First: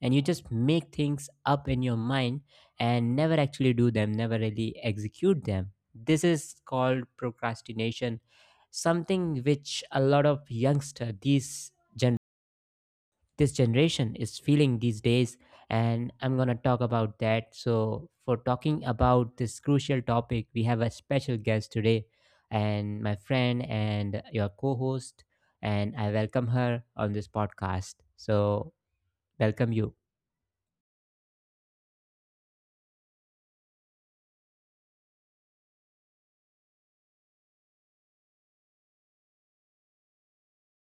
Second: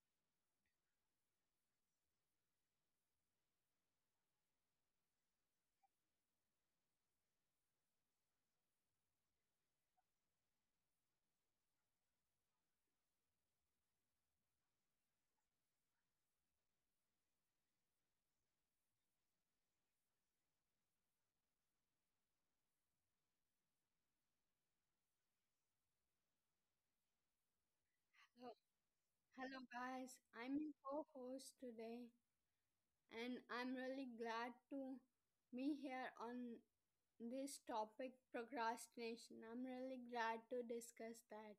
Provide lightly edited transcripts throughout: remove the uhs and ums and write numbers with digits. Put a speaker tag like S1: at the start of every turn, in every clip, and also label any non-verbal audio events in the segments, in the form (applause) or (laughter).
S1: and you just make things up in your mind and never actually do them, never really execute them? This is called procrastination, something which a lot of youngster these generation this generation is feeling these days, and I'm going to talk about that. So for talking about this crucial topic we have a special guest today, and my friend and your co-host, and I welcome her on this podcast.
S2: Oh,
S1: So
S2: hello, guys.
S1: welcome you.
S2: I'm your co host today, and I'm really glad to be here on this topic procrastination. I'm really glad to discuss that.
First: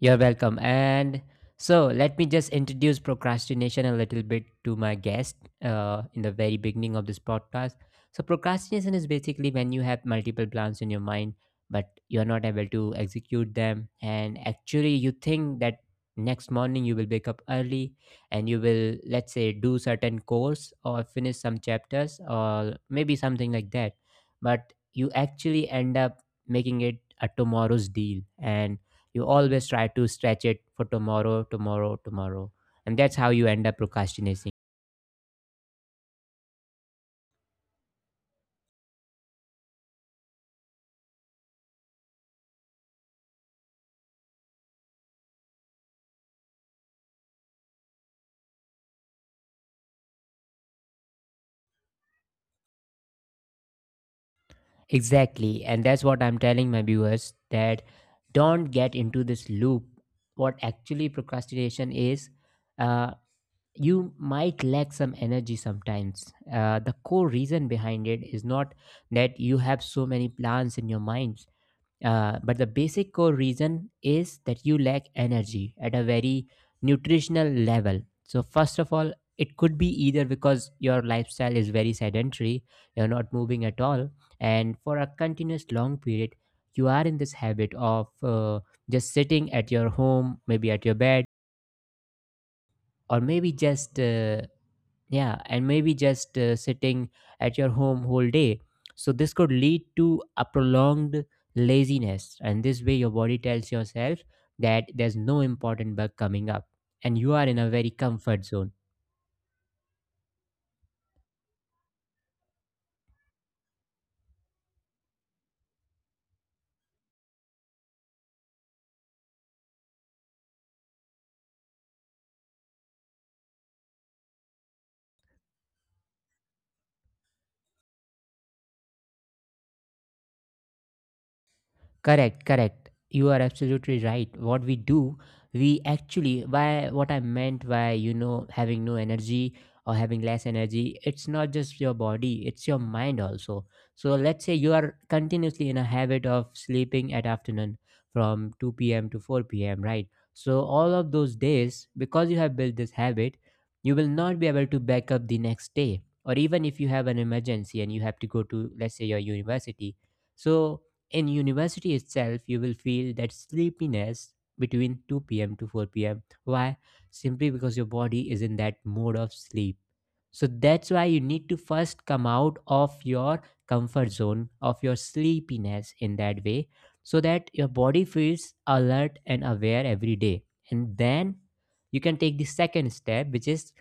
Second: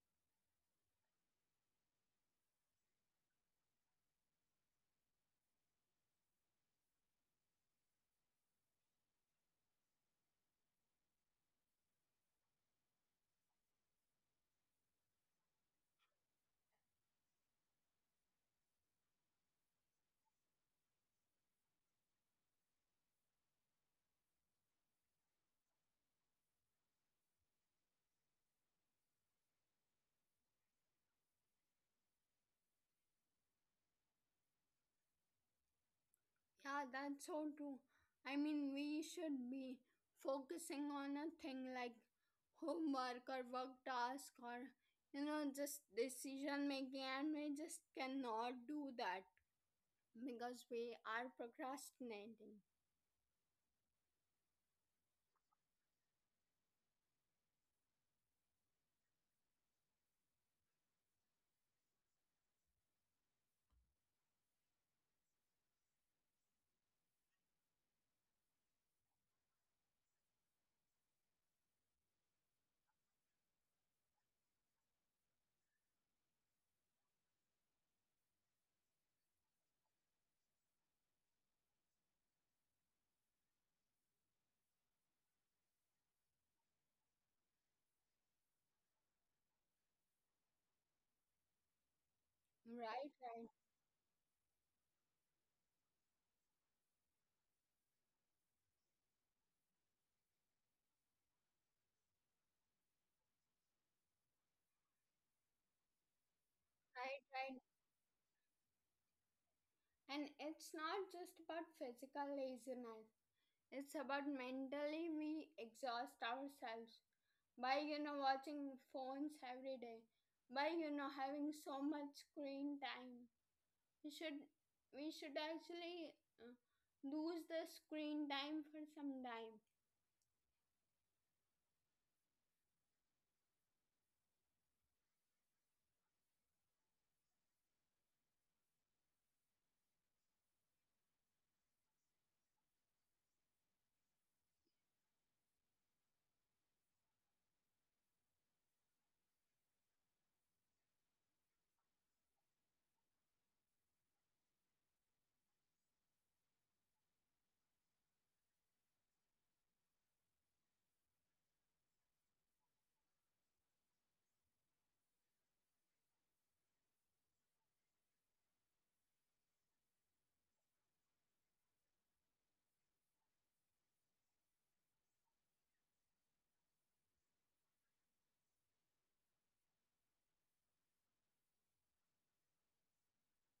S1: You're welcome. And so let me just introduce procrastination a little bit to my guest in the very beginning of this podcast. So, procrastination is basically when you have multiple plans in your mind, but you're not able to execute them. And actually, you think that next morning you will wake up early and you will, let's say, do certain course or finish some chapters or maybe something like that. But you actually end up making it a tomorrow's deal. And you always try to stretch it for tomorrow, tomorrow, tomorrow. And that's how you end up procrastinating.
S2: Yeah, that's so true. I mean, we should be focusing on a thing like homework or work task or just decision making, and we just cannot do that because we are procrastinating.
S1: Exactly. And that's what I'm telling my viewers that don't get into this loop. What actually procrastination is, uh, you might lack some energy sometimes. The core reason behind it is not that you have so many plans in your mind. But the basic core reason is that you lack energy at a very nutritional level. So, first of all, it could be either because your lifestyle is very sedentary, you're not moving at all, and for a continuous long period, you are in this habit of just sitting at your home, maybe at your bed, or maybe
S2: Right,
S1: just yeah and maybe just sitting at your home whole day. So this could lead to a prolonged laziness, and this way your body tells yourself that there's no important bug coming up and you are in
S2: right,
S1: a very
S2: right.
S1: comfort zone.
S2: And it's not just about physical laziness. It's about mentally we exhaust ourselves by watching phones every day, by having so much screen time. We should we should actually uh, lose the screen time for some time.
S1: Correct, correct. You are absolutely right. What we do, we actually, by what I meant by, you know, having no energy or having less energy, it's not just your body, it's your mind also. So let's say you are continuously in a habit of sleeping at afternoon from 2 p.m. to 4 p.m., right? So all of those days, because you have built this habit, you will not be able to back up the next day. Or even if you have an emergency and you have to go to, let's say, your university. So in university itself, you will feel that sleepiness between 2 p.m. to 4 pm. Why? Simply because your body is in that mode of sleep. So that's why you need to first come out of your comfort zone, of your sleepiness in that way, so that your body feels alert and aware every day. And then you can take the second step, which is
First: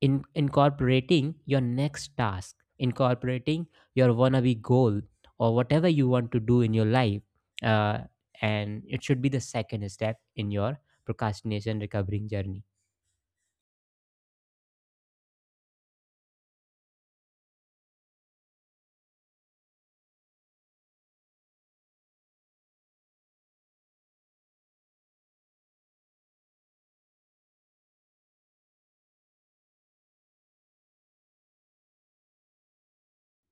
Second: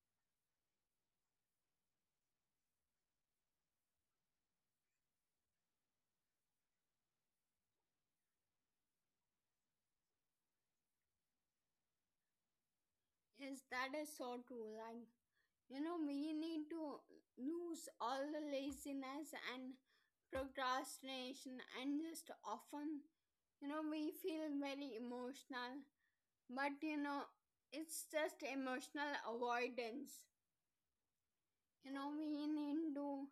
S1: in incorporating your next task incorporating your wannabe goal or whatever you want to do in your life, uh, and it should be the second step in your procrastination recovering journey.
S2: Yes, that is so true. Like, you know, we need to lose all the laziness and procrastination, and just often, you know, we feel very emotional, but it's just emotional avoidance. You know, we need to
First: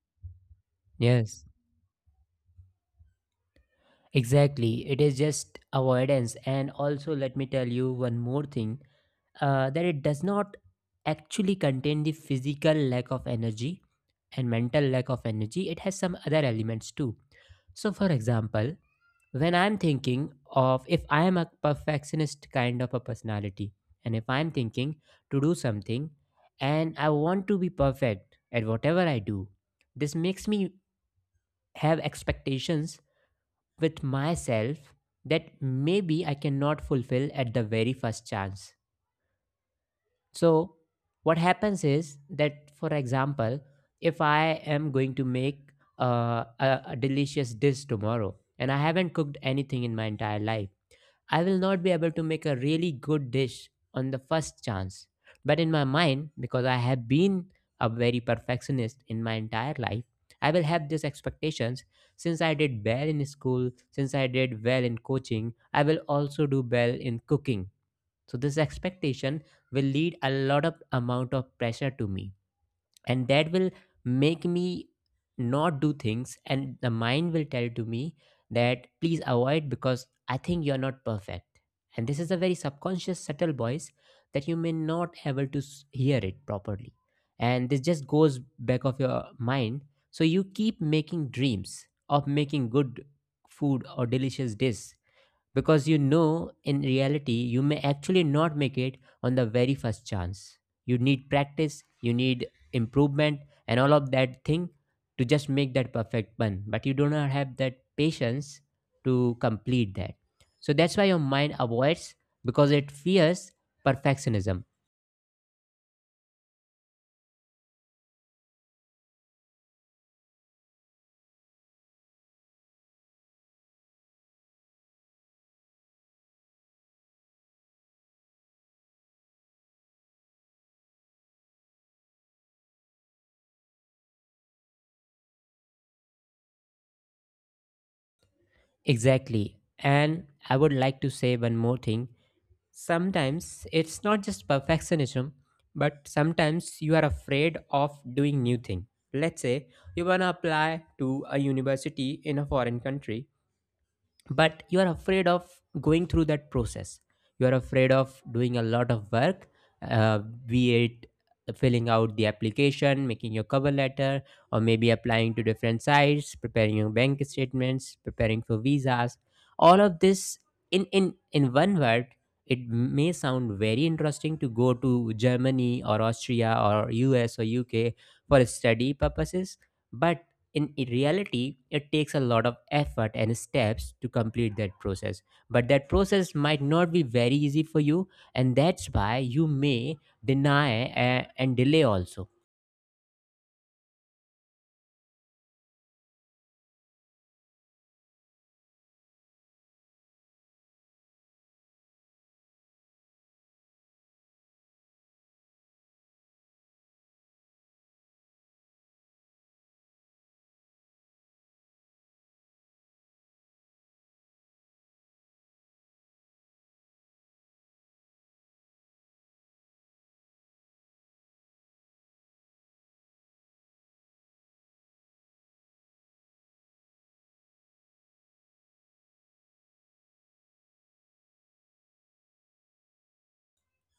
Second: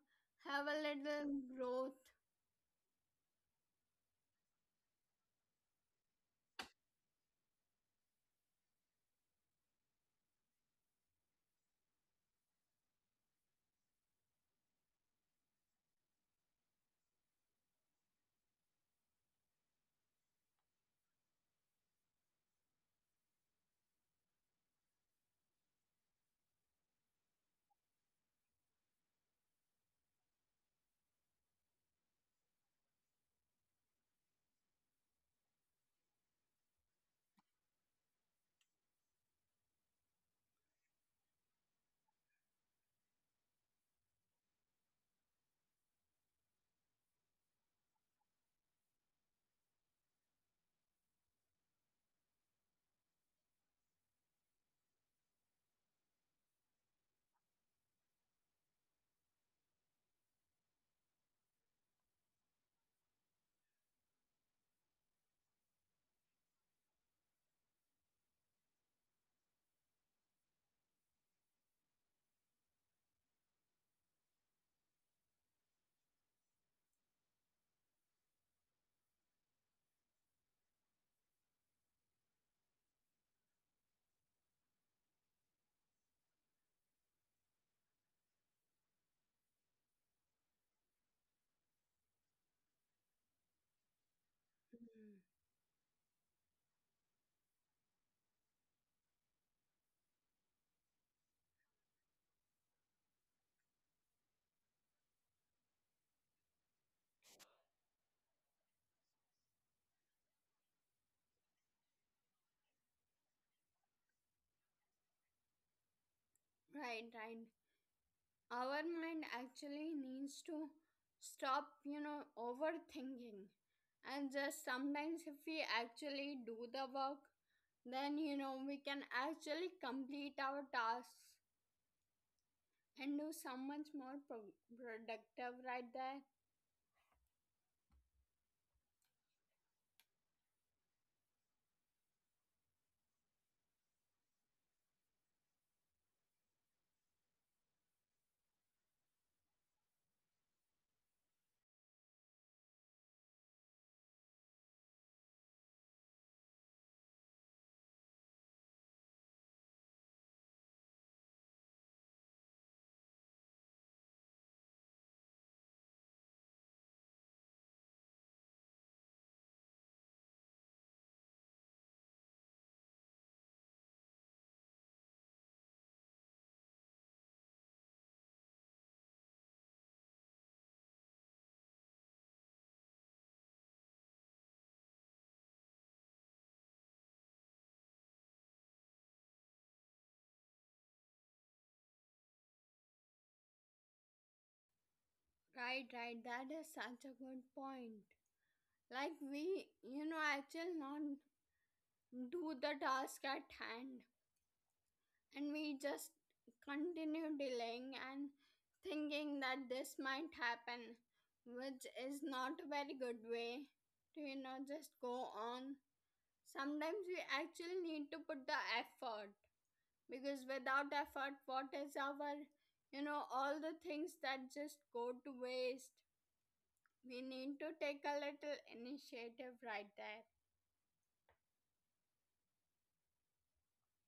S2: have a little
S1: Yes,
S2: growth.
S1: exactly, it is just avoidance. And also let me tell you one more thing, that it does not actually contain the physical lack of energy and mental lack of energy, it has some other elements too. So, for example, when I'm thinking of if I am a perfectionist kind of a personality, and if I'm thinking to do something and I want to be perfect at whatever I do, this makes me have expectations with myself that maybe I cannot fulfill at the very first chance. So, what happens is that, for example, if I am going to make a delicious dish tomorrow and I haven't cooked anything in my entire life, I will not be able to make a really good dish on the first chance. But in my mind, because I have been a very perfectionist in my entire life, I will have these expectations. Since I did well in school, since I did well in coaching, I will also do well in cooking. So this expectation will lead a lot of amount of pressure to me, and that will make me not do things, and the mind will tell to me that please avoid because I think you're not perfect. And this is a very subconscious subtle voice that you may not able to hear it properly, and this just goes back of your mind. So you keep making dreams of making good food or delicious dish,
S2: Mm.
S1: because you know in reality you may actually not make it on the very first chance. You need practice, you need improvement and all of that thing to just make that perfect one, but you do not have that patience to complete that. So that's why your mind avoids, because it fears perfectionism.
S2: Right, right. Our mind actually needs to stop overthinking, and just sometimes if we actually do the work, then we can actually complete our tasks and do so much more productive right there.
S1: Exactly. And I would like to say one more thing. Sometimes it's not just perfectionism, but sometimes you are afraid of doing new thing. Let's say you wanna apply to a university in a foreign country, but you are afraid of going through that process, you are afraid of doing a lot of work, uh, be it filling out the application, making your cover letter, or maybe applying to different sites, preparing your bank statements, preparing for visas. All of this, in one word, it may sound very interesting to go to Germany or Austria or US or UK for study purposes, but in reality, it takes a lot of effort and steps to complete that process, but that process might not be very easy for you, and that's why you may deny and delay also.
S2: Right, right, that is such a good point. Like, we actually not do the task at hand, and we just continue delaying and thinking that this might happen, which is not a very good way to, just go on. Sometimes we actually need to put the effort, because without effort what is our, all the things that just go to waste. We need to take a little initiative right there.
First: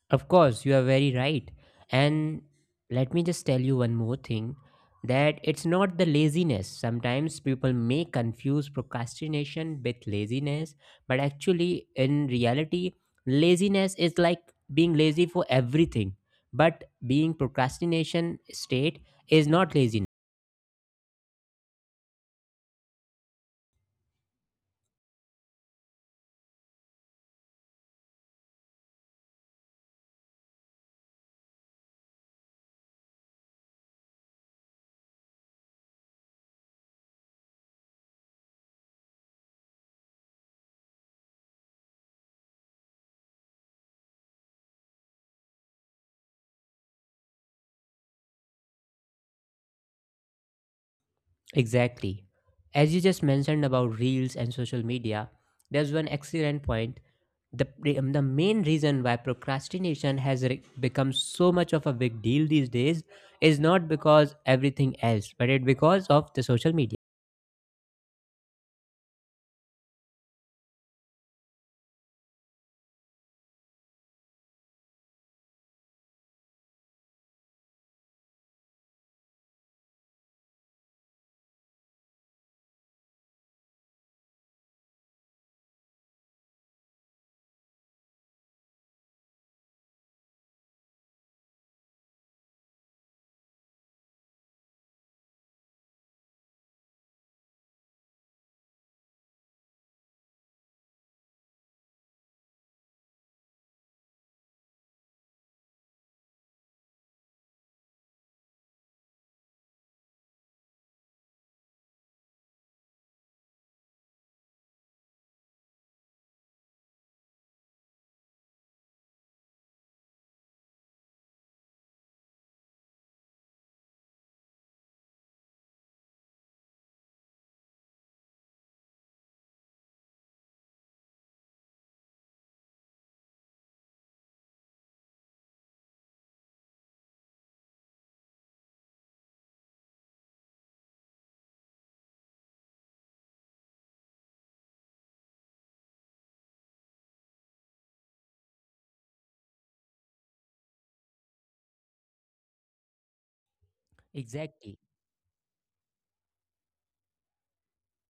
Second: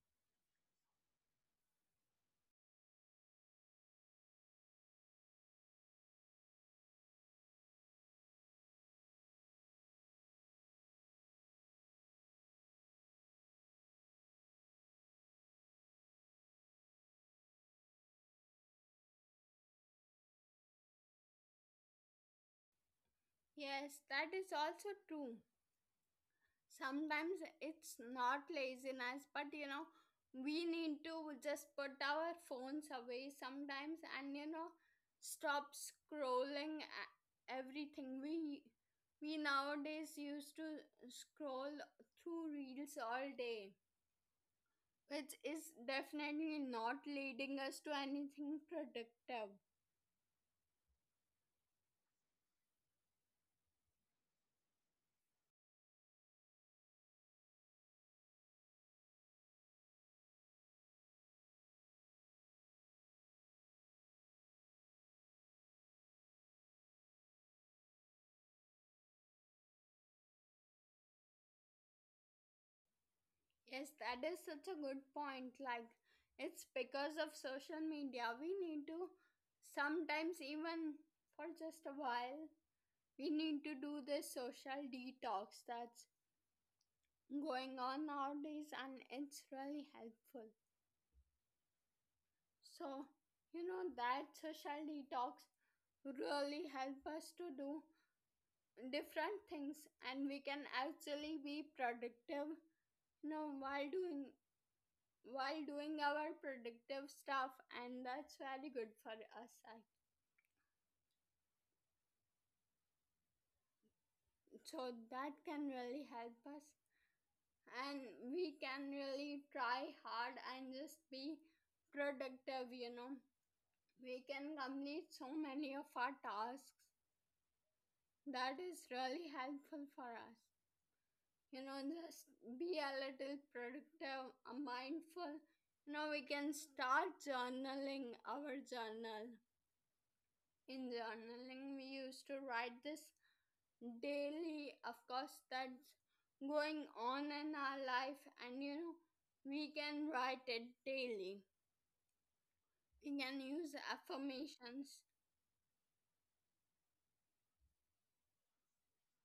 S1: Of course, you are very right. And let me just tell you one more thing, that it's not the laziness. Sometimes people may confuse procrastination with laziness, but actually, in reality, laziness is like being lazy for everything. But being procrastination state is not laziness.
S2: Yes, that is also true. Sometimes it's not laziness, but we need to just put our phones away sometimes, and stop scrolling. Everything we, nowadays used to scroll through reels all day, which is definitely not leading us to anything productive.
S1: Exactly. As you just mentioned about reels and social media, there's one excellent point. The, the main reason why procrastination has become so much of a big deal these days is not because everything else, but it because of the social media.
S2: Yes, that is such a good point. Like, it's because of social media. We need to sometimes, even for just a while, we need to do this social detox that's going on nowadays, and it's really helpful. So, you know, that social detox really help us to do different things, and we can actually be productive, you know, while doing while doing our productive stuff, and that's very good for us. So that can really help us, and we can really try hard and just be productive. You know, we can complete so many of our tasks. That is really helpful for us. You know, just be a little productive, mindful. You know, we can start journaling our journal. In journaling we used to write this daily of course that's going on in our life, and you know we can write it daily. We can use affirmations.
S1: Exactly.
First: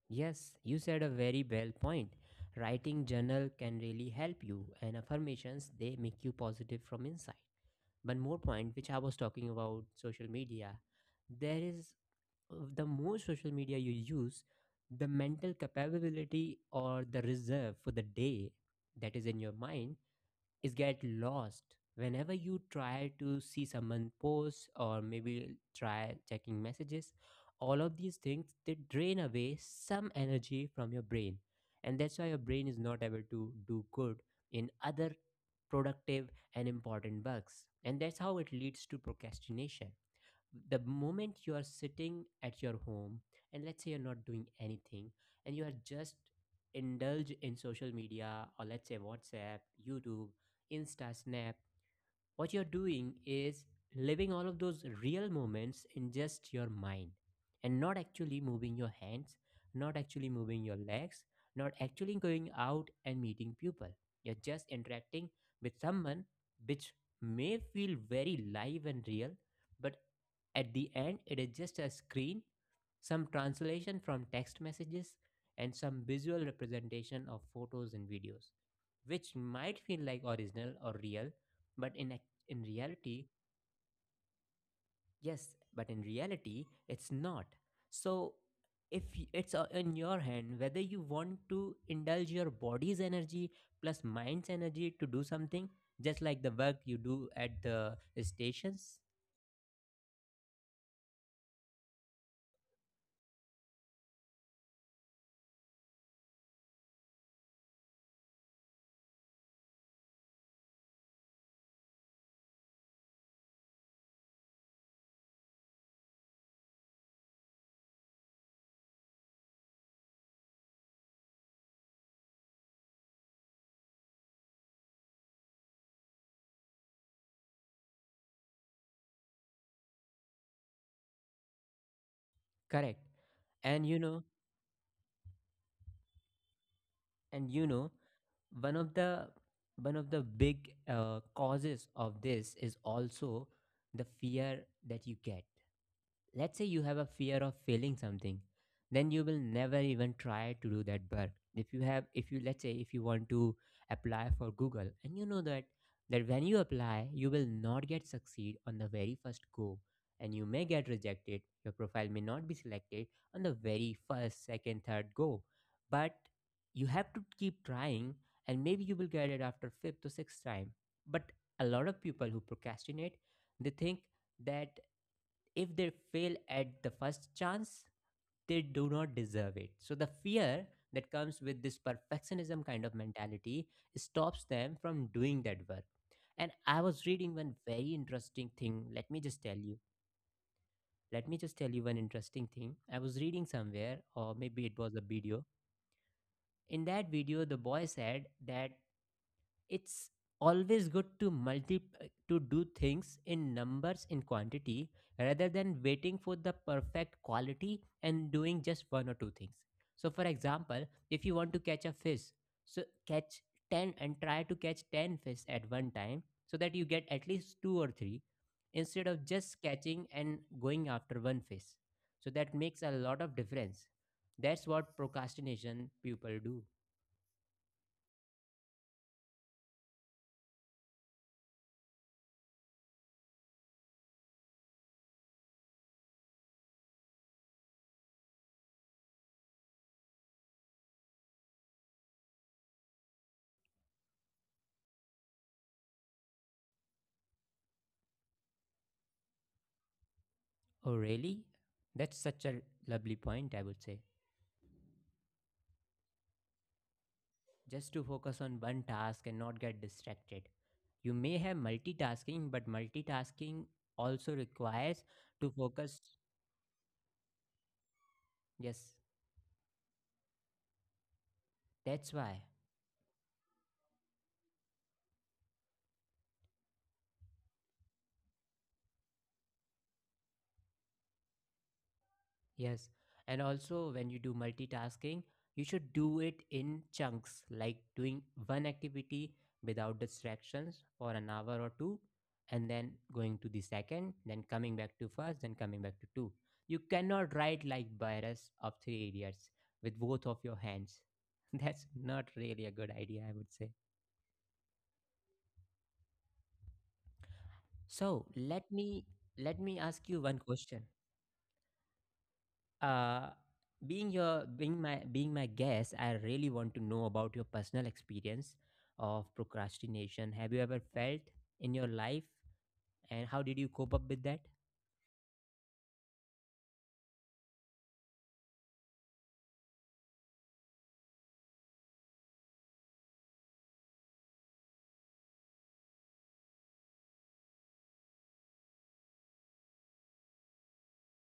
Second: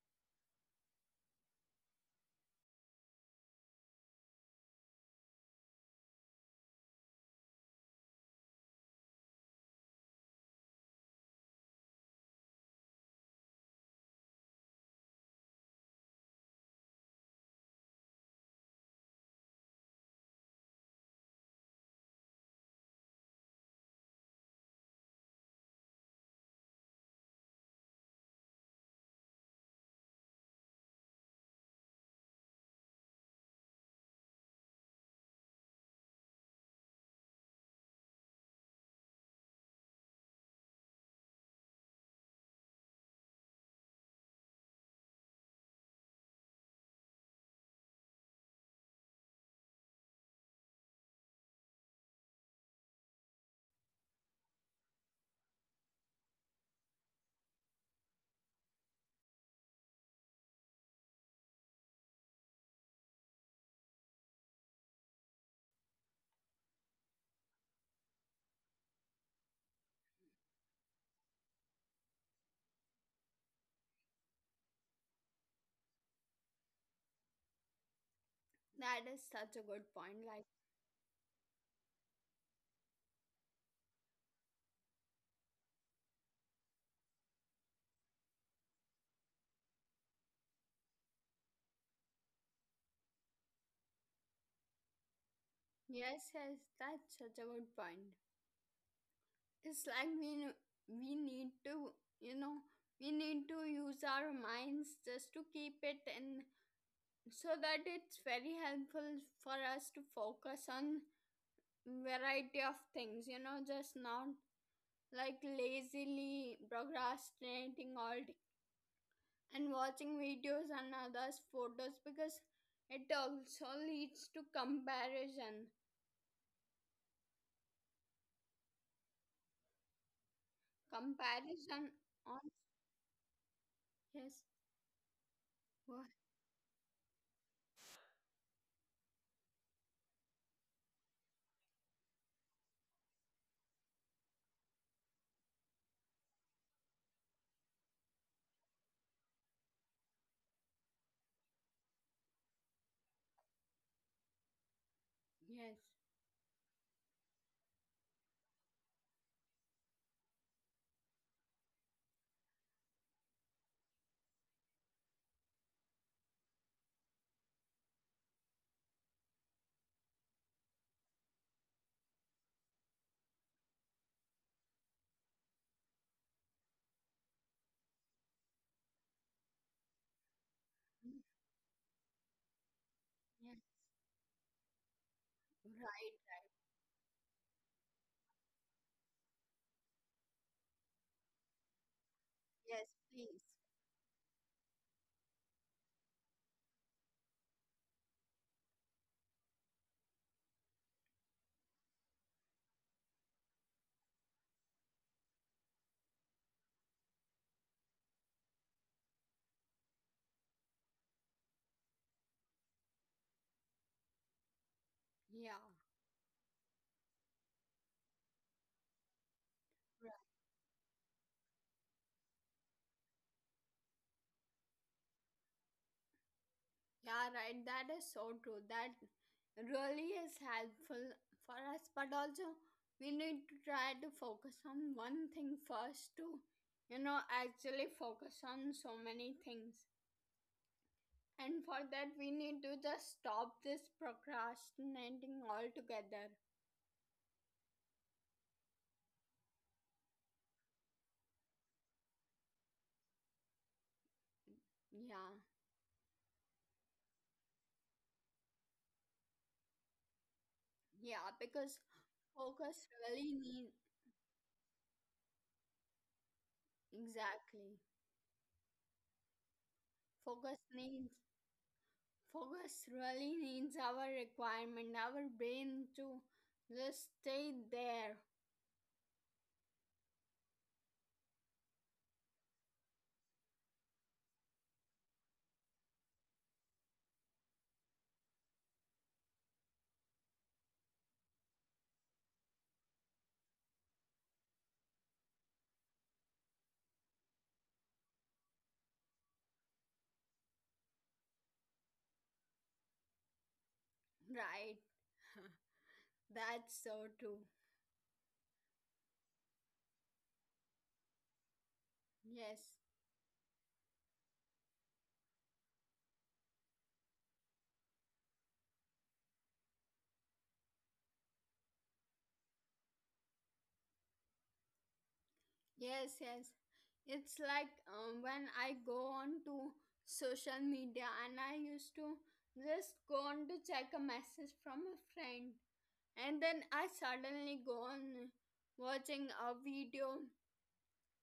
S1: Yes, you said a very well point. Writing journal can really help you, and affirmations they make you positive from inside. One more point, which I was talking about social media, there is the more social media you use, the mental capability or the reserve for the day that is in your mind is get lost. Whenever you try to see someone post or maybe try checking messages, all of these things they drain away some energy from your brain, and that's why your brain is not able to do good in other productive and important works, and that's how it leads to procrastination. The moment you are sitting at your home and let's say you're not doing anything and you are just indulge in social media, or let's say WhatsApp, YouTube, Insta, Snap, what you're doing is living all of those real moments in just your mind and not actually moving your hands, not actually moving your legs, not actually going out and meeting people. You're just interacting with someone which may feel very live and real, but at the end, it is just a screen, some translation from text messages, and some visual representation of photos and videos,
S2: That is
S1: which
S2: such a
S1: might
S2: good
S1: feel like
S2: point. Like,
S1: original or real, but in ac- in reality, yes, but in reality, it's not. So if it's in your hand whether you want to indulge your body's energy plus mind's energy to do something just
S2: yes,
S1: like the
S2: yes,
S1: work you
S2: that's
S1: do
S2: such a
S1: at
S2: good
S1: the
S2: point.
S1: stations.
S2: It's like we need to, you know, we need to use our minds just to keep it in, so that it's very helpful for us to focus on variety of things. You know, just not like lazily procrastinating all day and watching videos and others photos, because it also leads to comparison, comparison on.
S1: Correct. And you know,
S2: Yes. What?
S1: and you know one of the one of the big causes of this is also the fear that you get. Let's say you have a fear of failing something, then you will never even try to do that work. If you have, if you let's say if you want to apply for Google and you know that
S2: Yes,
S1: that when you apply you will not get succeed on the very first go, and you may get rejected, your profile may not be selected on the very first, second, third go. But you have to keep trying, and maybe you will get it after fifth or sixth time. But a lot of people who procrastinate, they think that if they fail at the first chance, they do not deserve it. So the fear that comes with this perfectionism kind of mentality
S2: yes.
S1: stops them from doing that work.
S2: Right.
S1: And I was reading one very interesting thing. Let me just tell you. Let me just tell you one interesting thing.
S2: Yes,
S1: I was
S2: please.
S1: reading somewhere, or maybe it was a video. In that video, the boy said that it's always good to multi to do things in numbers, in quantity, rather than waiting for the perfect quality and doing just one or two things. So for example, if you want to catch a fish, so catch 10 and try to catch 10 fish
S2: Yeah.
S1: at one time, so that you get at least two or three, instead of just catching and going after one fish. So that makes a lot of difference. That's what procrastination people do.
S2: Yeah, right. That is so true. That really is helpful for us. But also, we need to try to focus on one thing first to, you know, actually focus on so many things. And for that, we need to just stop this procrastinating altogether.
S1: Oh, really? That's such a lovely point, I would say.
S2: Yeah,
S1: Just to focus on one task and not get distracted. You
S2: yeah,
S1: may have
S2: because
S1: multitasking, but
S2: focus really
S1: multitasking
S2: need,
S1: also requires to focus.
S2: exactly.
S1: Yes,
S2: Focus needs,
S1: that's why.
S2: focus really needs our requirement, our brain to just stay there.
S1: Yes. And also, when you do multitasking, you should do it in chunks, like doing one activity without distractions for an hour or two, and then going to the second, then coming back to first, then coming back to two. You cannot write like Byrus of Three Idiots with both of your hands. (laughs) That's not really a good idea, I would say.
S2: Right. That's so true.
S1: So let me Let me ask you one question.
S2: Yes.
S1: uh, Being your being my guest, I really want to know about your personal experience of procrastination. Have you ever felt in your life, and how did you cope up with that?
S2: Yes, yes. It's like when I go on to social media, and I used to just go on to check a message from a friend, and then I suddenly go on watching a video,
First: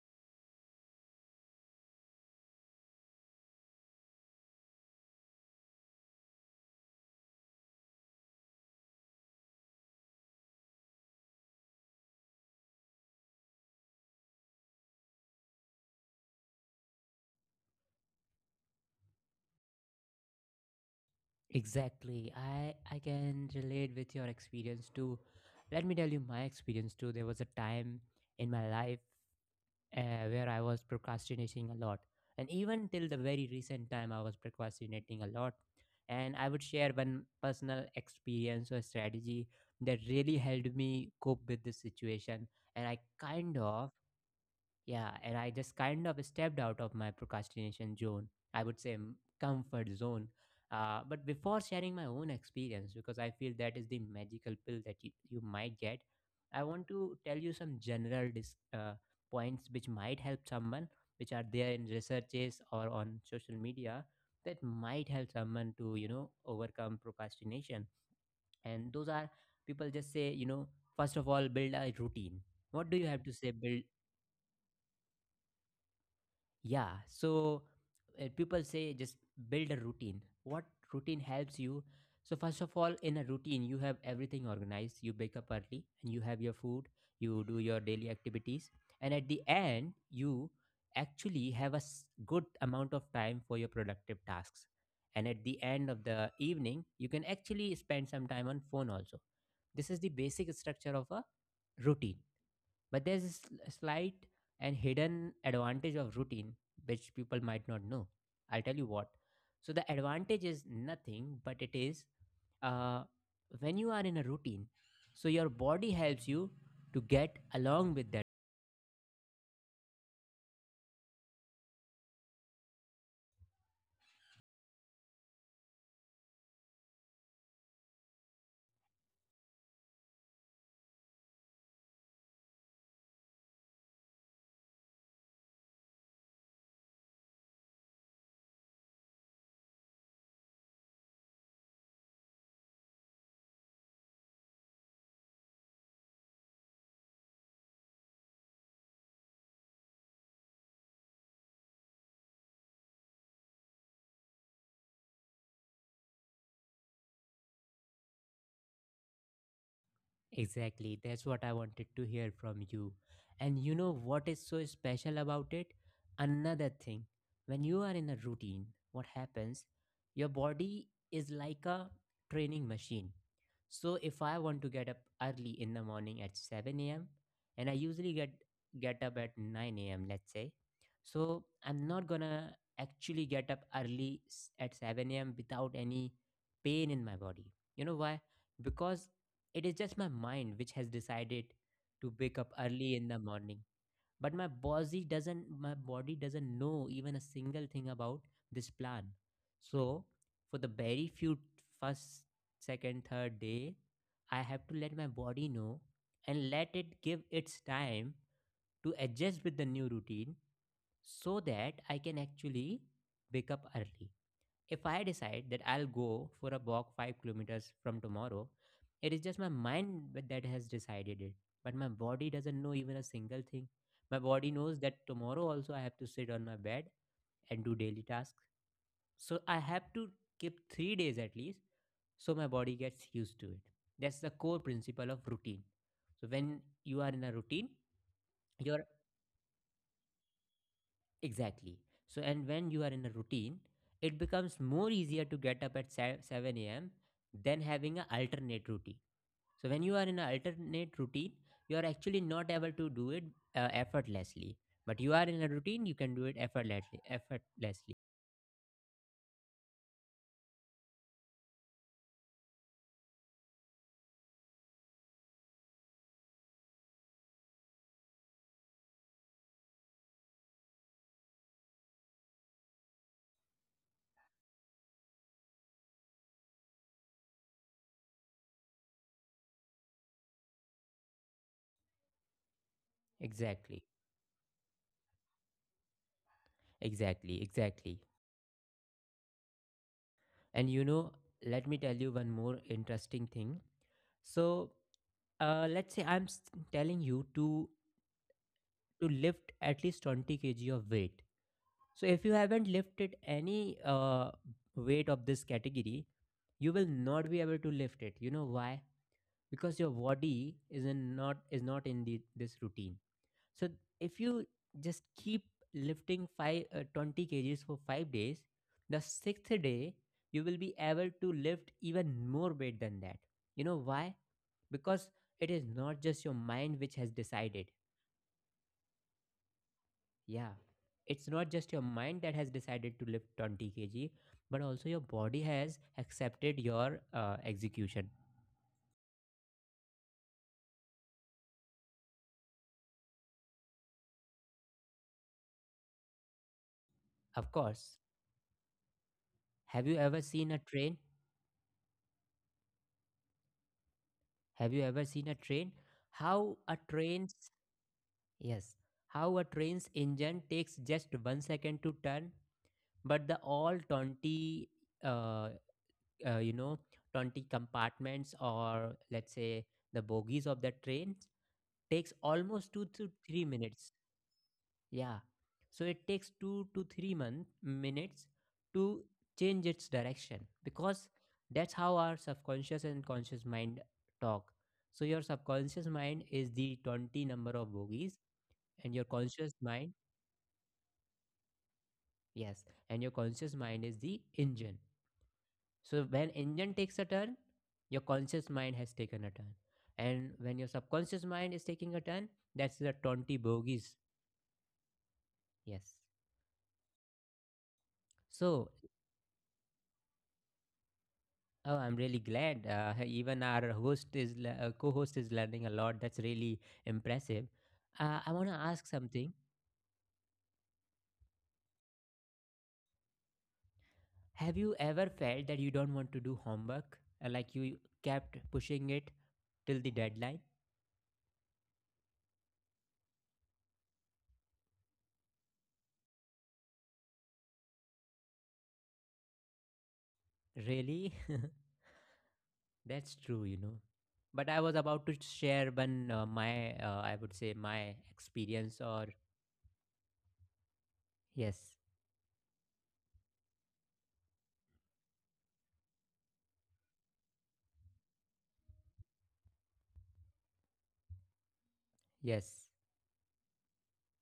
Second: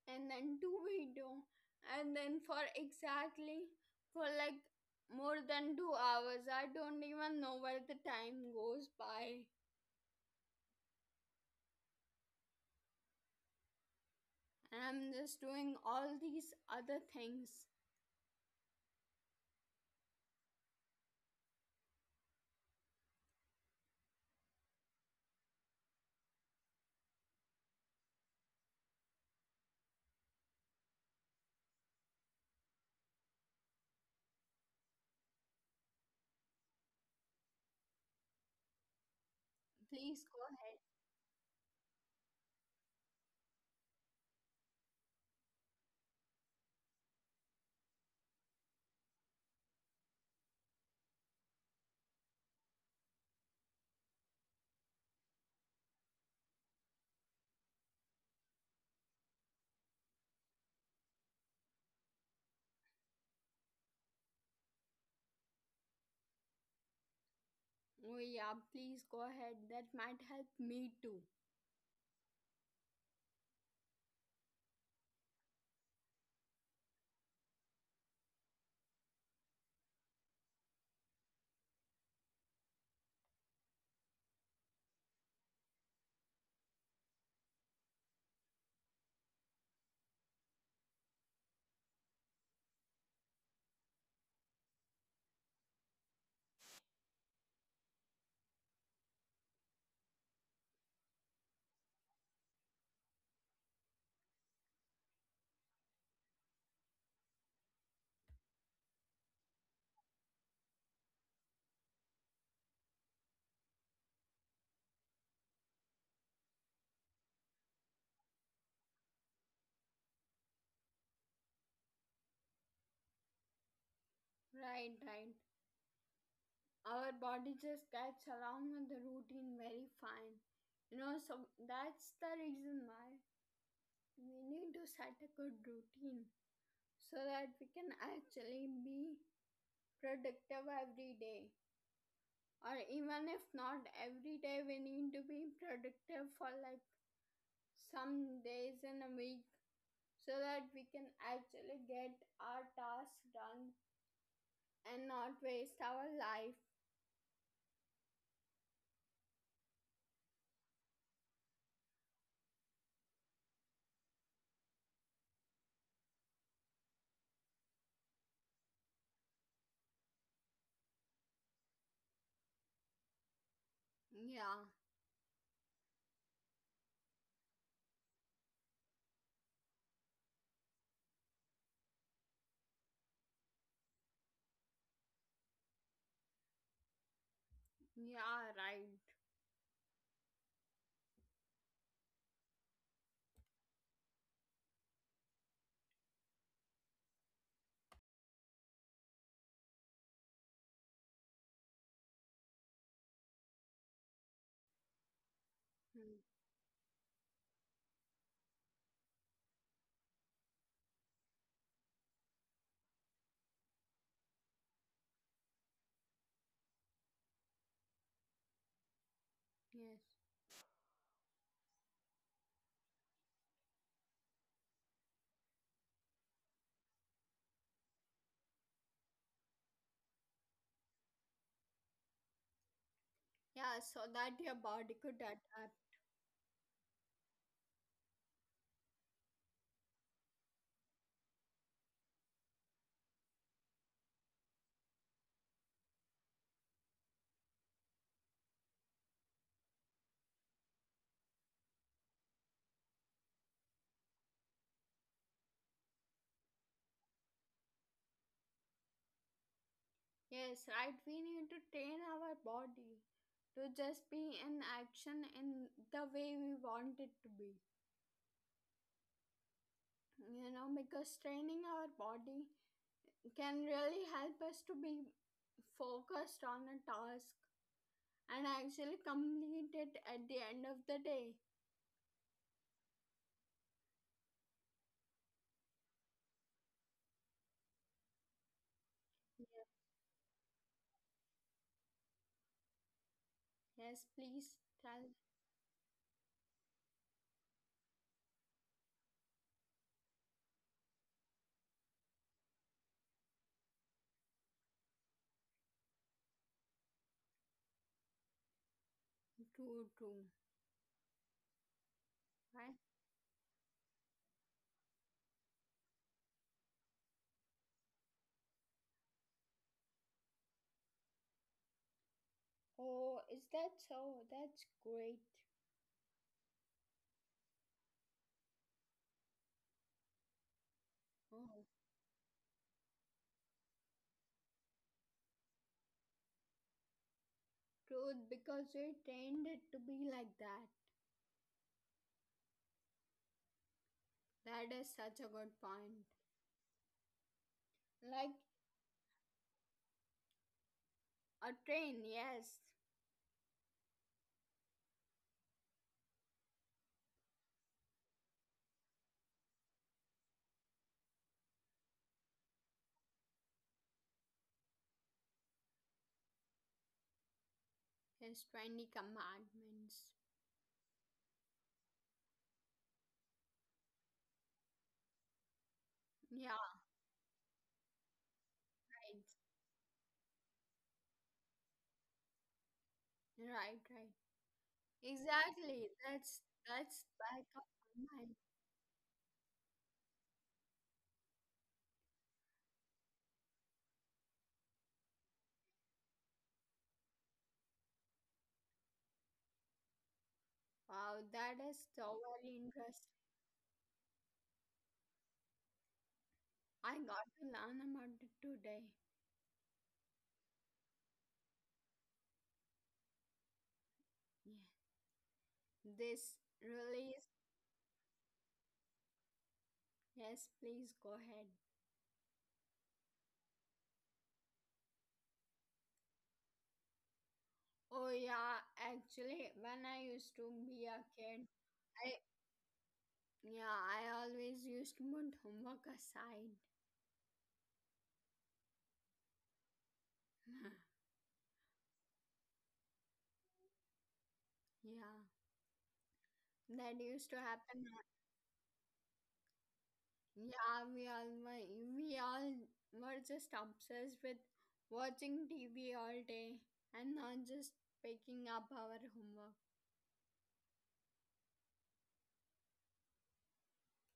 S2: and then two video, and then for exactly for like more than 2 hours, I don't even know where the time goes by, and I'm just doing all these other things.
S1: Exactly, I can relate with your experience too. Let me tell you my experience too. There was a time in my life where I was procrastinating a lot. And even till the very recent time, I was procrastinating a lot. And I would share one personal experience or strategy that
S2: Please
S1: really
S2: go
S1: helped
S2: ahead.
S1: me cope with this situation. And I kind of yeah, and I just kind of stepped out of my procrastination zone. I would say comfort zone. But before sharing my own experience, because I feel that is the magical pill that you might get, I want to tell you some general points which might help someone, which are there in researches or on social media, that might help someone to, you know, overcome procrastination.
S2: Oh yeah,
S1: And
S2: please
S1: those
S2: go
S1: are,
S2: ahead, that
S1: people just
S2: might
S1: say,
S2: help
S1: you know,
S2: me too.
S1: first of all, build a routine. What do you have to say? Build. Yeah, so people say just build a routine. What routine helps you? So, first of all, in a routine, you have everything organized. You wake up early and you have your food, you do your daily activities, and at the end, you actually have a good amount of time for your productive tasks. And at the end of the evening, you can actually spend some time on phone also. This is the basic structure of a routine, but there's a slight and hidden advantage of routine, which people might not know. I'll tell you what. So the advantage is nothing, but it is, uh, when you are in a routine, so your body helps you to get along with that.
S2: Right, right, our body just gets along with the routine very fine. You know, so that's the reason why we need to set a good routine so that we can actually be productive every day, or even if not every day, we need to be productive for like some days in a week, so that we can actually get our tasks done and not waste our life.
S1: Exactly, that's what I wanted to hear from you. And you know what is so special about it? Another thing, when you are in a routine, what happens? Your body is like a training machine. So if I want
S2: Yeah,
S1: to get up early in the morning at 7 a.m. and I usually get up at 9 a.m., let's say. So I'm not gonna actually get up early at 7 a.m. without any pain in my body. You know why?
S2: yeah, right.
S1: Because it is just my mind which has decided to wake up early in the morning. But my body doesn't know even a single thing about this plan. So for the very few first, second, third day, I have to let my body know
S2: Hmm.
S1: and let it give its time to adjust with the new routine so that I can actually wake up early. If I decide that I'll go for a walk 5 kilometers from tomorrow, it is just my
S2: Yes.
S1: mind that has decided it. But my body doesn't know even a single thing. My body knows that tomorrow also I have to sit on my bed and do daily tasks. So I have to keep 3 days at least so my body gets used to it.
S2: Yeah, so
S1: That's the
S2: that your
S1: core
S2: body
S1: principle
S2: could
S1: of
S2: adapt.
S1: routine. So when you are in a routine, your— Exactly. And when you are in a routine, it becomes more easier to get up at 7 a.m. than having an alternate routine. So, when you are in an alternate routine, you are actually not able to do it effortlessly. But you are in a routine, you can do it effortlessly. Effortlessly.
S2: Yes, right. We need to train our body to just be in action in the way we want it to be. You know, because training our body can really help us to be focused on a task and actually complete it at the end of the day.
S1: Exactly. Exactly. Exactly.
S2: Yeah.
S1: And you know, let me tell you one more interesting thing.
S2: Yes, please
S1: So,
S2: tell.
S1: let's say telling you to lift at least 20 kg of weight. So if you haven't lifted any weight of this category, you will not be able to lift it. You know why? Because
S2: True,
S1: your
S2: true.
S1: body is in not is not in this
S2: Right?
S1: routine. So if you just keep lifting five 20 kgs for 5 days, the sixth day you will be able to lift even more weight than that.
S2: Oh, is
S1: You
S2: that
S1: know why?
S2: so? That's
S1: Because
S2: great.
S1: it is not just your mind which has decided. Yeah. It's not
S2: Oh,
S1: just your mind that has decided to lift 20 kg, but also your body has accepted your execution.
S2: true, because we trained it to be like that. That is such a good point.
S1: Of course.
S2: Like
S1: Have you ever seen a train?
S2: a train, yes,
S1: Have you ever seen a train? How a train's yes, how a train's engine takes just one second to turn, but the all 20 uh, you know, 20 compartments,
S2: has
S1: or
S2: 20
S1: let's say the
S2: compartments.
S1: bogies of the train, takes almost two to three minutes. Yeah. So it takes two to
S2: Yeah,
S1: three month, minutes to
S2: right,
S1: change its direction, because that's how our subconscious and conscious mind
S2: right, right.
S1: talk. So your subconscious
S2: Exactly.
S1: mind is the
S2: That's
S1: 20 number
S2: back of
S1: of
S2: my
S1: bogies,
S2: mind.
S1: and your conscious mind, yes, and your conscious mind is the engine. So when engine takes a turn, your conscious mind has taken a turn. And when your subconscious
S2: Wow,
S1: mind is
S2: that is
S1: taking a
S2: so
S1: turn,
S2: very
S1: that's the
S2: interesting.
S1: 20 bogies. Yes.
S2: I got to learn about it
S1: So—
S2: today.
S1: Oh, I'm really glad. Even our
S2: Yeah,
S1: co-host is learning a lot. That's
S2: this
S1: really
S2: release.
S1: impressive. I want to ask something.
S2: Yes, please go ahead.
S1: Have you ever felt that you don't want to do homework, like you
S2: Oh
S1: kept
S2: yeah,
S1: pushing it
S2: actually,
S1: till the
S2: when I
S1: deadline?
S2: used to be a kid, I, yeah, I always used to put homework aside. (laughs)
S1: Really? (laughs) That's true, you know. But I was about to
S2: Yeah,
S1: share one my
S2: that
S1: I would
S2: used to
S1: say
S2: happen.
S1: my experience or—
S2: Yeah,
S1: yes,
S2: we all were just obsessed with watching TV all day and not just picking up our homework.
S1: yes.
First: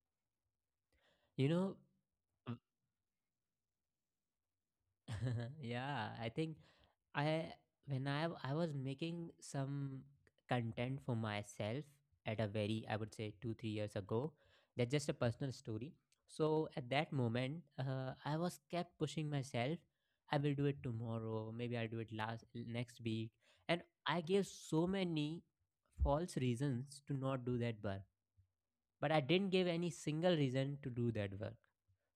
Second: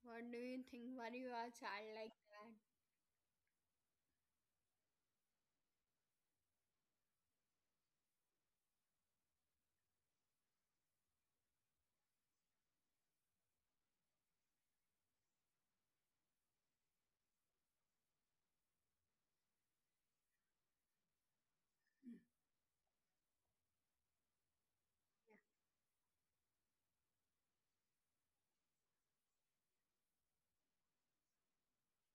S2: What do you think? Were you
S1: You
S2: a
S1: know,
S2: child like that?
S1: (laughs) yeah, I think I when I was making some content for myself at a very, I would say, 2 3 years ago. That's just a personal story. So at that moment, I was kept pushing myself. I will do it tomorrow. Maybe I'll do it last next week. And I gave so many false reasons to not do that work. But I didn't give any single reason to do that work.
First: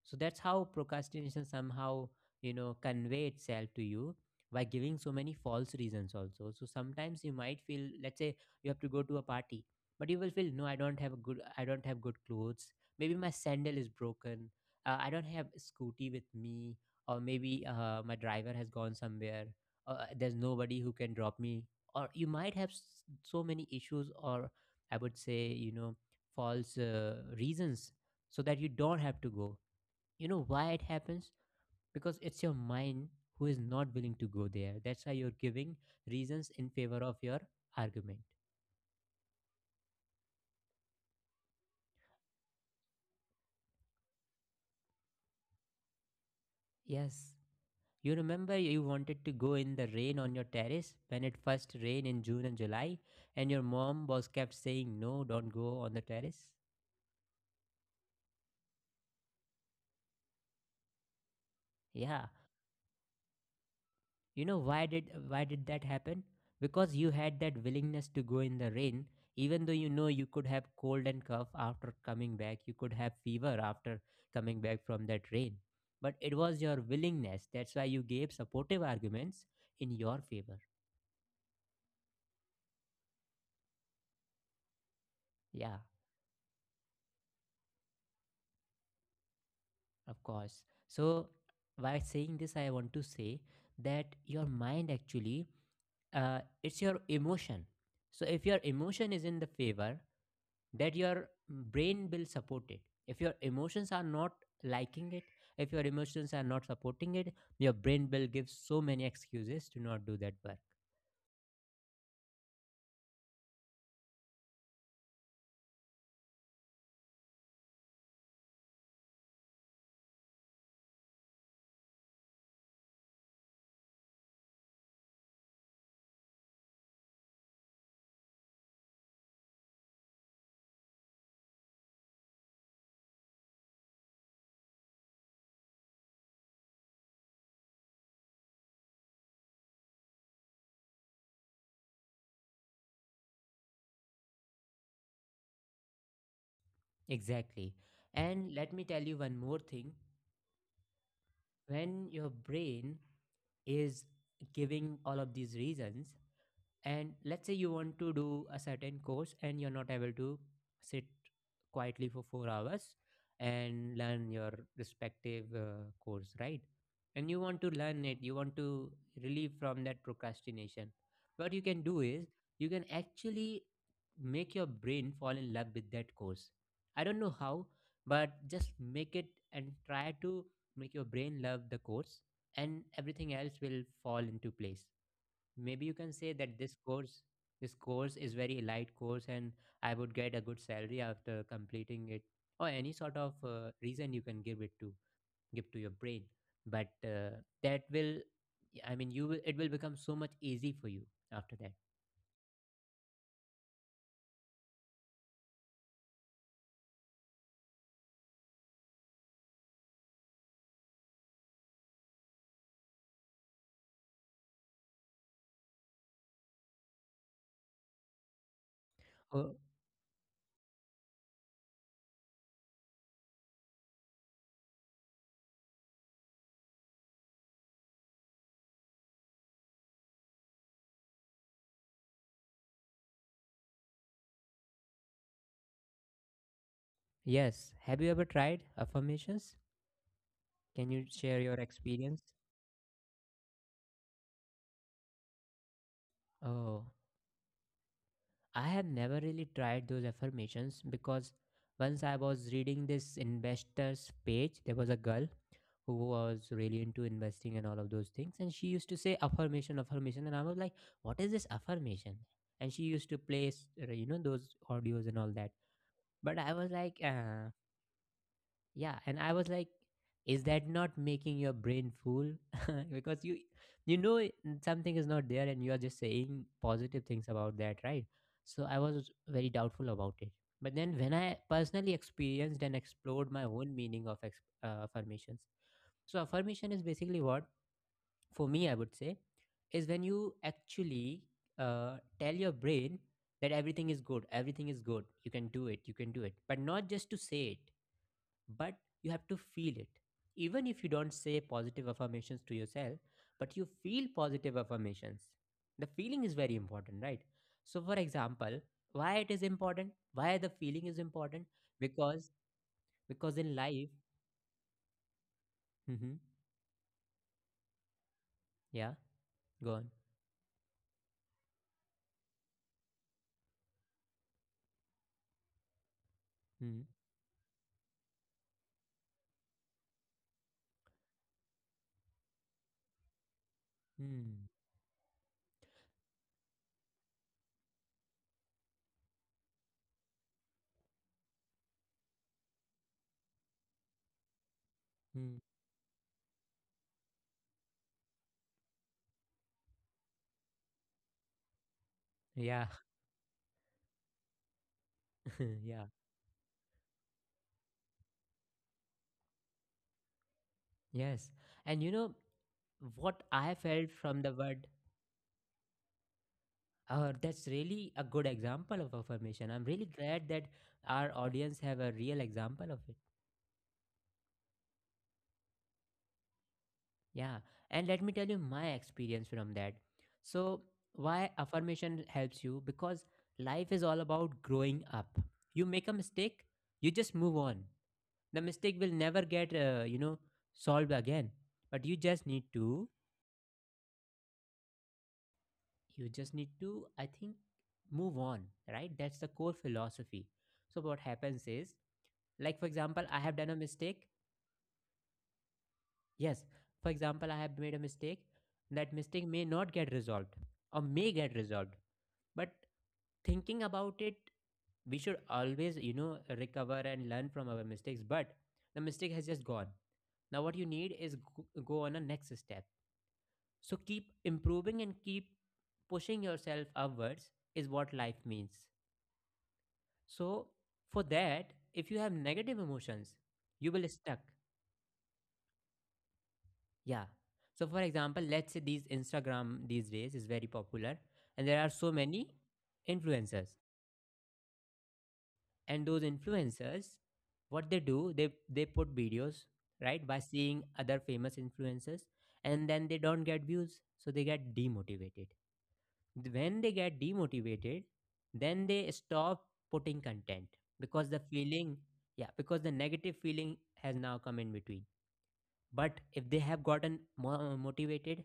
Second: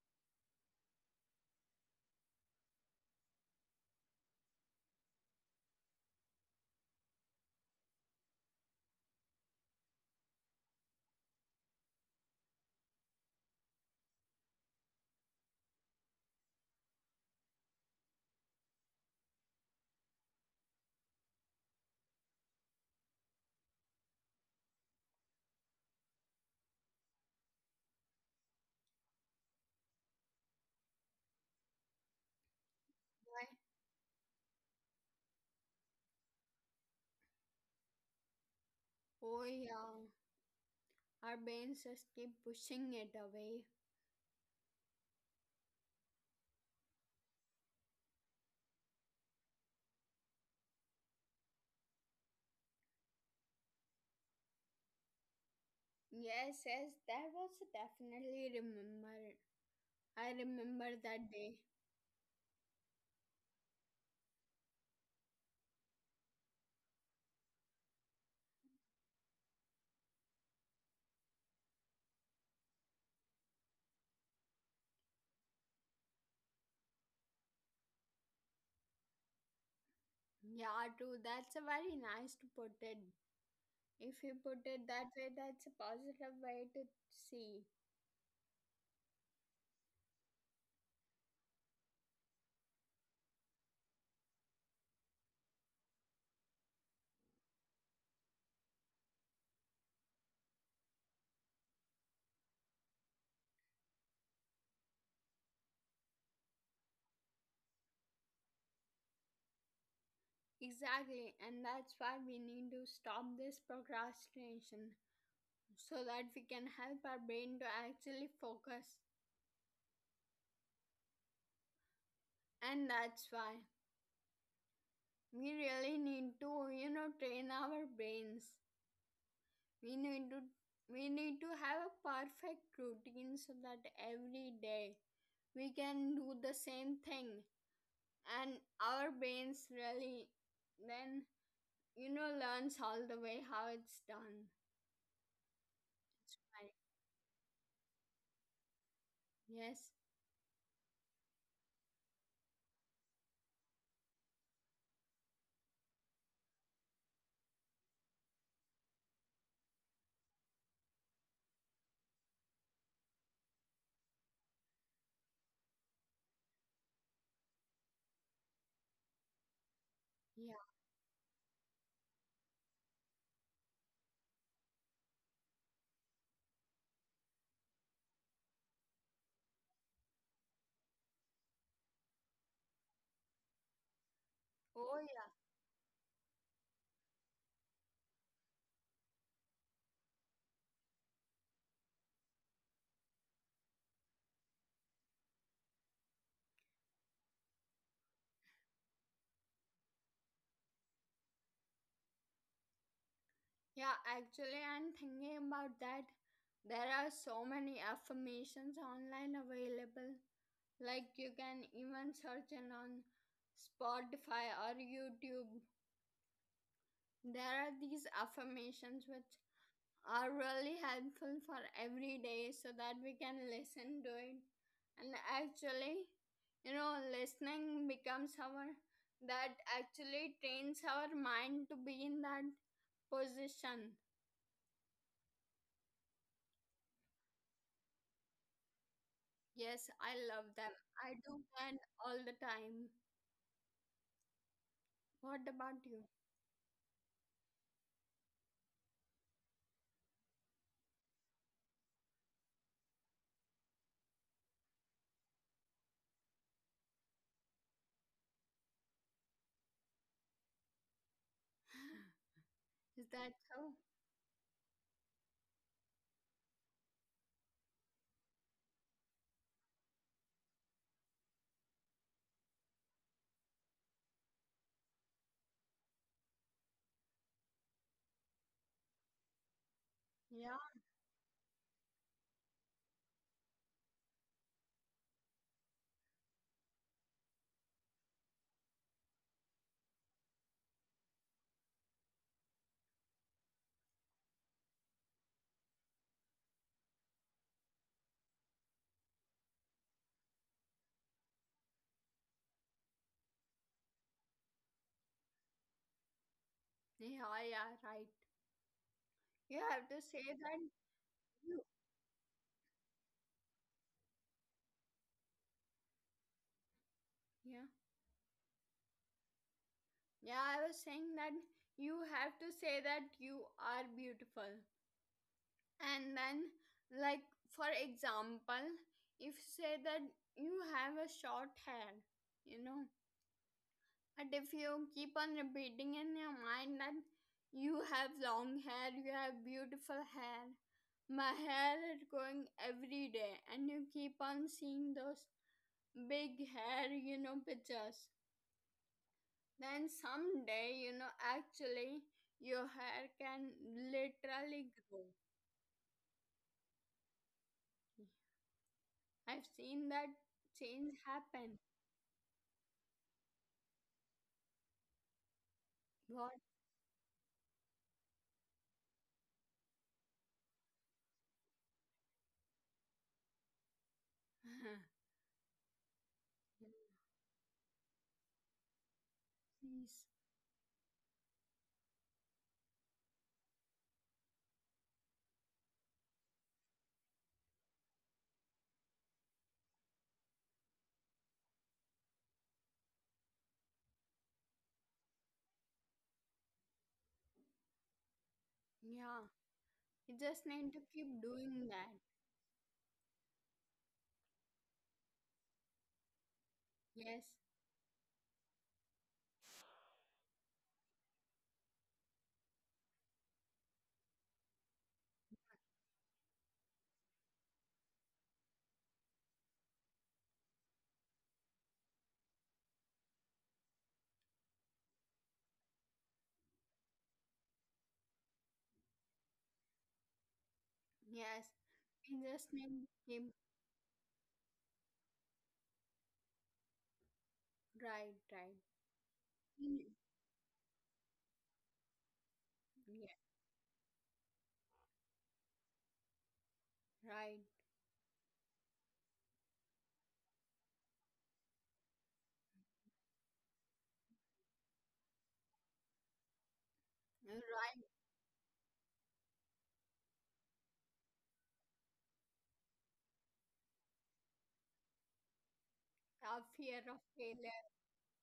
S1: So that's how procrastination somehow, you know, convey itself to you by giving so many false reasons also. So sometimes you might feel, let's say you have to go to a party, but you will feel, no, I don't have good clothes. Maybe my sandal is broken. I don't have a scooty with me, or maybe my driver has gone somewhere. There's nobody who can drop me, or you might have so many issues, or I would say, you know, false reasons, so that you don't have to go. You know why it happens? Because it's your mind
S2: Why?
S1: who is not willing to go there. That's why you're giving reasons in favor of your argument.
S2: Oh yeah, our brains just keep pushing it away.
S1: Yes you remember you wanted to go in the rain on your terrace when it first rained in June and July, and your mom was kept saying, "No, don't go on the terrace"?
S2: Yes, yes, that was definitely remembered. I remember that day.
S1: Yeah, you know, why did that happen? Because you had that willingness to go in the rain, even though, you know, you could have cold and cough after coming back, you could have fever after coming back from that rain. But it was your willingness, that's why you gave supportive arguments in your favor.
S2: Yeah, too. That's a very nice to put it. If you put it that way, that's a
S1: Yeah,
S2: positive way to see.
S1: of course. So by saying this, I want to say that your mind actually, it's your emotion. So if your emotion is in the favor, that your brain will support it. If your emotions are not liking it, if your emotions are not supporting it, your brain will give so many excuses to not do that work.
S2: Exactly, and that's why we need to stop this procrastination, so that we can help our brain to actually focus. And that's why we really need to, you know, train our brains. We need to, have a perfect routine so that every day we can do the same thing, and our brains really then, you know, learns all the way how it's done, right.
S1: Exactly. And let me tell you one more thing.
S2: Yes.
S1: When your brain is giving all of these reasons, and let's say you want to do a certain course and you're not able to sit quietly for 4 hours and learn your respective course, right? And you want to learn it, you want to relieve from that
S2: Yeah.
S1: procrastination. What you can do is you can actually make your brain fall in love with that course. I don't know how, but just make it and try to make your brain love the course, and everything else will fall into place.
S2: Oh yeah.
S1: Maybe you can say that this course is very elite course and I would get a good salary after completing it, or any sort of reason you can give it to give to your brain. But that will, I mean, you will it will become so much easy for you after that.
S2: Yeah, actually I'm thinking about that. There are so many affirmations online available. Like, you can even search it on Spotify or YouTube. There are these affirmations which
S1: Oh
S2: are really helpful for every day, so that we can listen to it, and actually, you know, listening becomes our, that actually trains our mind to be in that position.
S1: yes, have you ever tried affirmations?
S2: Yes, I love them,
S1: Can you
S2: I do
S1: share your
S2: that all
S1: experience?
S2: the time. What about you?
S1: Oh, I have never really tried those affirmations, because once I was reading this investor's page, there was a girl who was really into investing and all of those things, and she used to say affirmation affirmation, and I was like, what is this affirmation? And she
S2: (laughs) Is
S1: used to
S2: that so?
S1: you know, those audios and all that. But I was like, yeah, and I was like, is that not making your brain full? (laughs) Because you know, something is not there, and you are just saying positive things about that, right? So I was very doubtful about it.
S2: Yeah,
S1: But then, when I personally experienced and explored my own meaning of affirmations. So affirmation is basically what? For me, I would say, is when you actually, tell your brain that everything is good, everything is good, you can do it, you can do it. But not just to say it, but you have to feel it. Even if you don't say positive affirmations to yourself, but you feel positive affirmations, the feeling is very important, right?
S2: yeah, yeah,
S1: So for
S2: right.
S1: example, why it is
S2: You have
S1: important,
S2: to say
S1: why the
S2: that
S1: feeling is important?
S2: you,
S1: because because in life. Hmm.
S2: yeah.
S1: Yeah, go on.
S2: Yeah, I was saying that you have to say that you are beautiful, and then,
S1: Mm.
S2: like, for example, if say that you have a short hair, you know, but
S1: Mm.
S2: if you keep on repeating in your mind that you have long hair, you have beautiful hair, my hair is growing every day, and you keep on seeing those
S1: Mm.
S2: big hair, you know, pictures, then someday, you know, actually
S1: Yeah.
S2: your hair can literally grow.
S1: (laughs) Yeah.
S2: I've seen that change
S1: Yes,
S2: happen.
S1: and you know what I felt from the word.
S2: What?
S1: That's really a good example of affirmation. I'm really glad that our audience have a real example of it.
S2: (laughs)
S1: Yeah. And let me tell you my experience from that.
S2: Yes.
S1: So, why affirmation helps you? Because life is all about growing up. You make a mistake, you just move on. The mistake will never get, you know, solved again. But you just need to you just need to I think move on, right? That's
S2: Yeah.
S1: the core
S2: You
S1: philosophy.
S2: just need
S1: So
S2: to
S1: what
S2: keep
S1: happens
S2: doing
S1: is,
S2: that.
S1: like for example, I have done a mistake. Yes, for
S2: Yes.
S1: example, I have made a mistake. That mistake may not get resolved or may get resolved, but thinking about it, we should always, you know, recover and learn from our mistakes. But the mistake has just gone. Now what you need is go, go on a next step. So keep improving and keep pushing yourself upwards is what life means. So for
S2: Yes.
S1: that, if you have
S2: You just
S1: negative
S2: need to
S1: emotions,
S2: keep.
S1: you will stuck. Yeah. So for
S2: Right,
S1: example, let's
S2: right.
S1: say these Instagram
S2: Mm.
S1: these days is very popular, and there are so many
S2: Yeah,
S1: influencers. And those influencers,
S2: right.
S1: what they do, they put videos, right, by seeing other famous influencers, and then they don't get views, so they get demotivated. When they get demotivated,
S2: Right.
S1: then they stop putting content, because the feeling, yeah, because the negative feeling has now come in between. But if they
S2: Our
S1: have
S2: fear
S1: gotten
S2: of
S1: more
S2: failure.
S1: motivated,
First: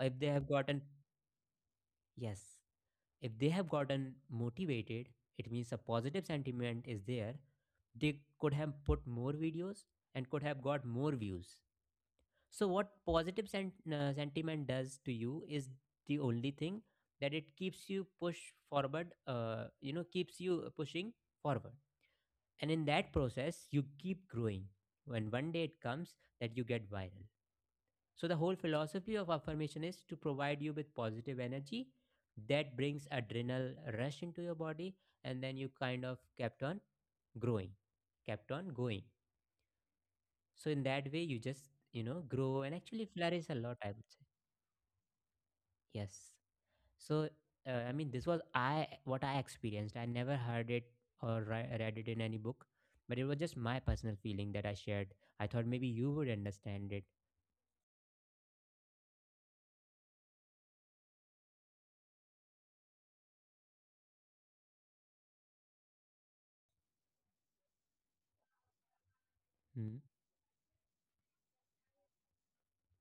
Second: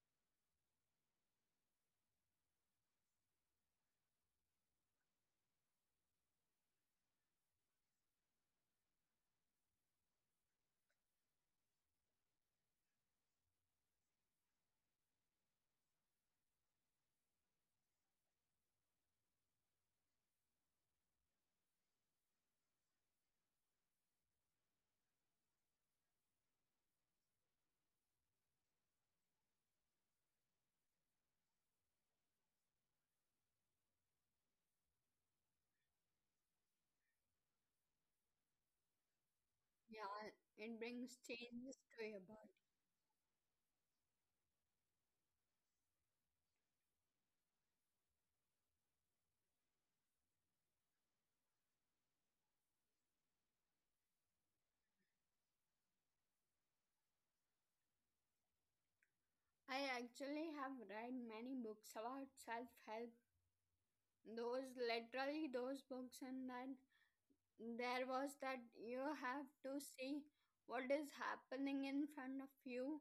S1: or if they have gotten, yes, if they have gotten motivated, it means a positive sentiment is there. They could have put more videos and could have got more views. So, what sentiment does to you is the only thing, that it keeps you push forward, you know, keeps you pushing forward. And in that process, you keep growing. When one day it comes that you get viral. So, the whole philosophy of affirmation is to provide you with positive energy that brings adrenal rush into your body, and then you kind of kept on growing, kept on going.
S2: Yeah.
S1: So,
S2: It
S1: in that
S2: brings
S1: way, you just,
S2: changes
S1: you
S2: to your
S1: know,
S2: body.
S1: grow and actually flourish a lot, I would say. Yes. So, I mean, this was I what I experienced. I never heard it or read it in any book, but it was just my personal feeling that I shared. I thought maybe you would understand it.
S2: I actually have read many books about self help. Those literally those books, and that there was that you have to
S1: Hmm.
S2: see what is happening in front of you,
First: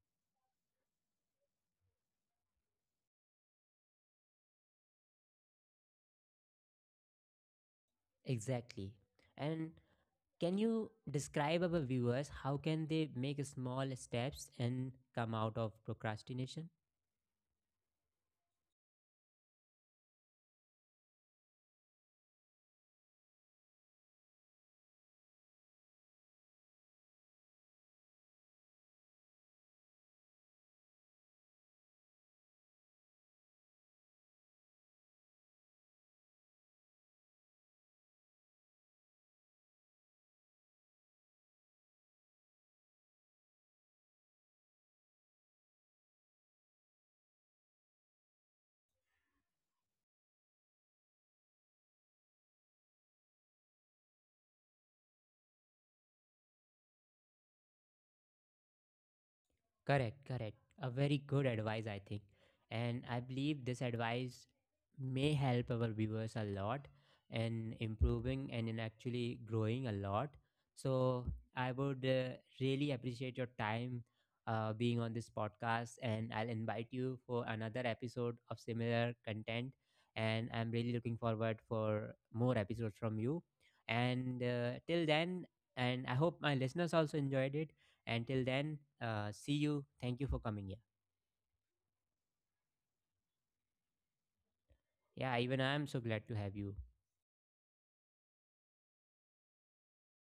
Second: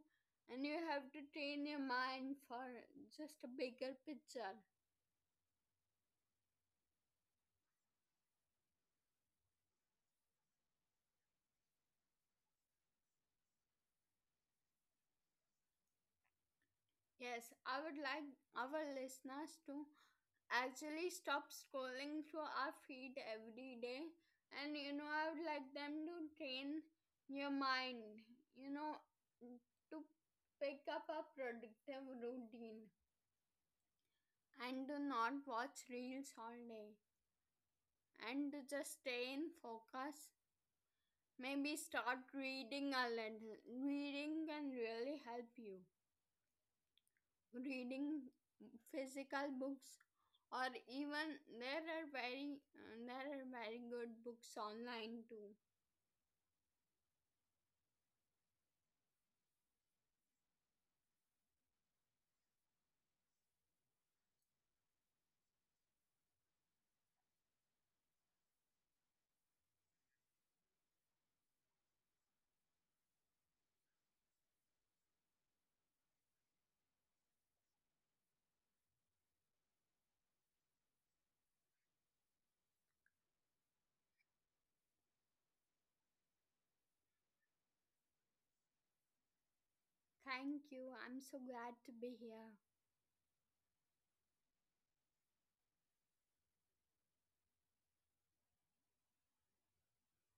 S2: and you have to train your mind for just a bigger picture.
S1: Exactly. And can you describe our viewers how can they make small steps and come out of procrastination?
S2: Yes, I would like our listeners to actually stop scrolling through our feed every day, and you know I would like them to train your mind, you know, to pick up a productive routine and do not watch reels all day and just stay in focus. Maybe start reading a little. Reading can really help you. Reading physical books, or even there are very, there are very good books online too.
S1: Correct, correct. A very good advice, I think. And I believe this advice may help our viewers a lot in improving and in actually growing a lot. So I would really appreciate your time being on this podcast, and I'll invite you for another episode of similar content. And I'm really looking forward for more episodes from you. And till then, and I hope my listeners also enjoyed it. Until then, see you. Thank you for coming
S2: Thank
S1: here.
S2: you. I'm so glad to be here.
S1: Yeah, even I am so glad to have you.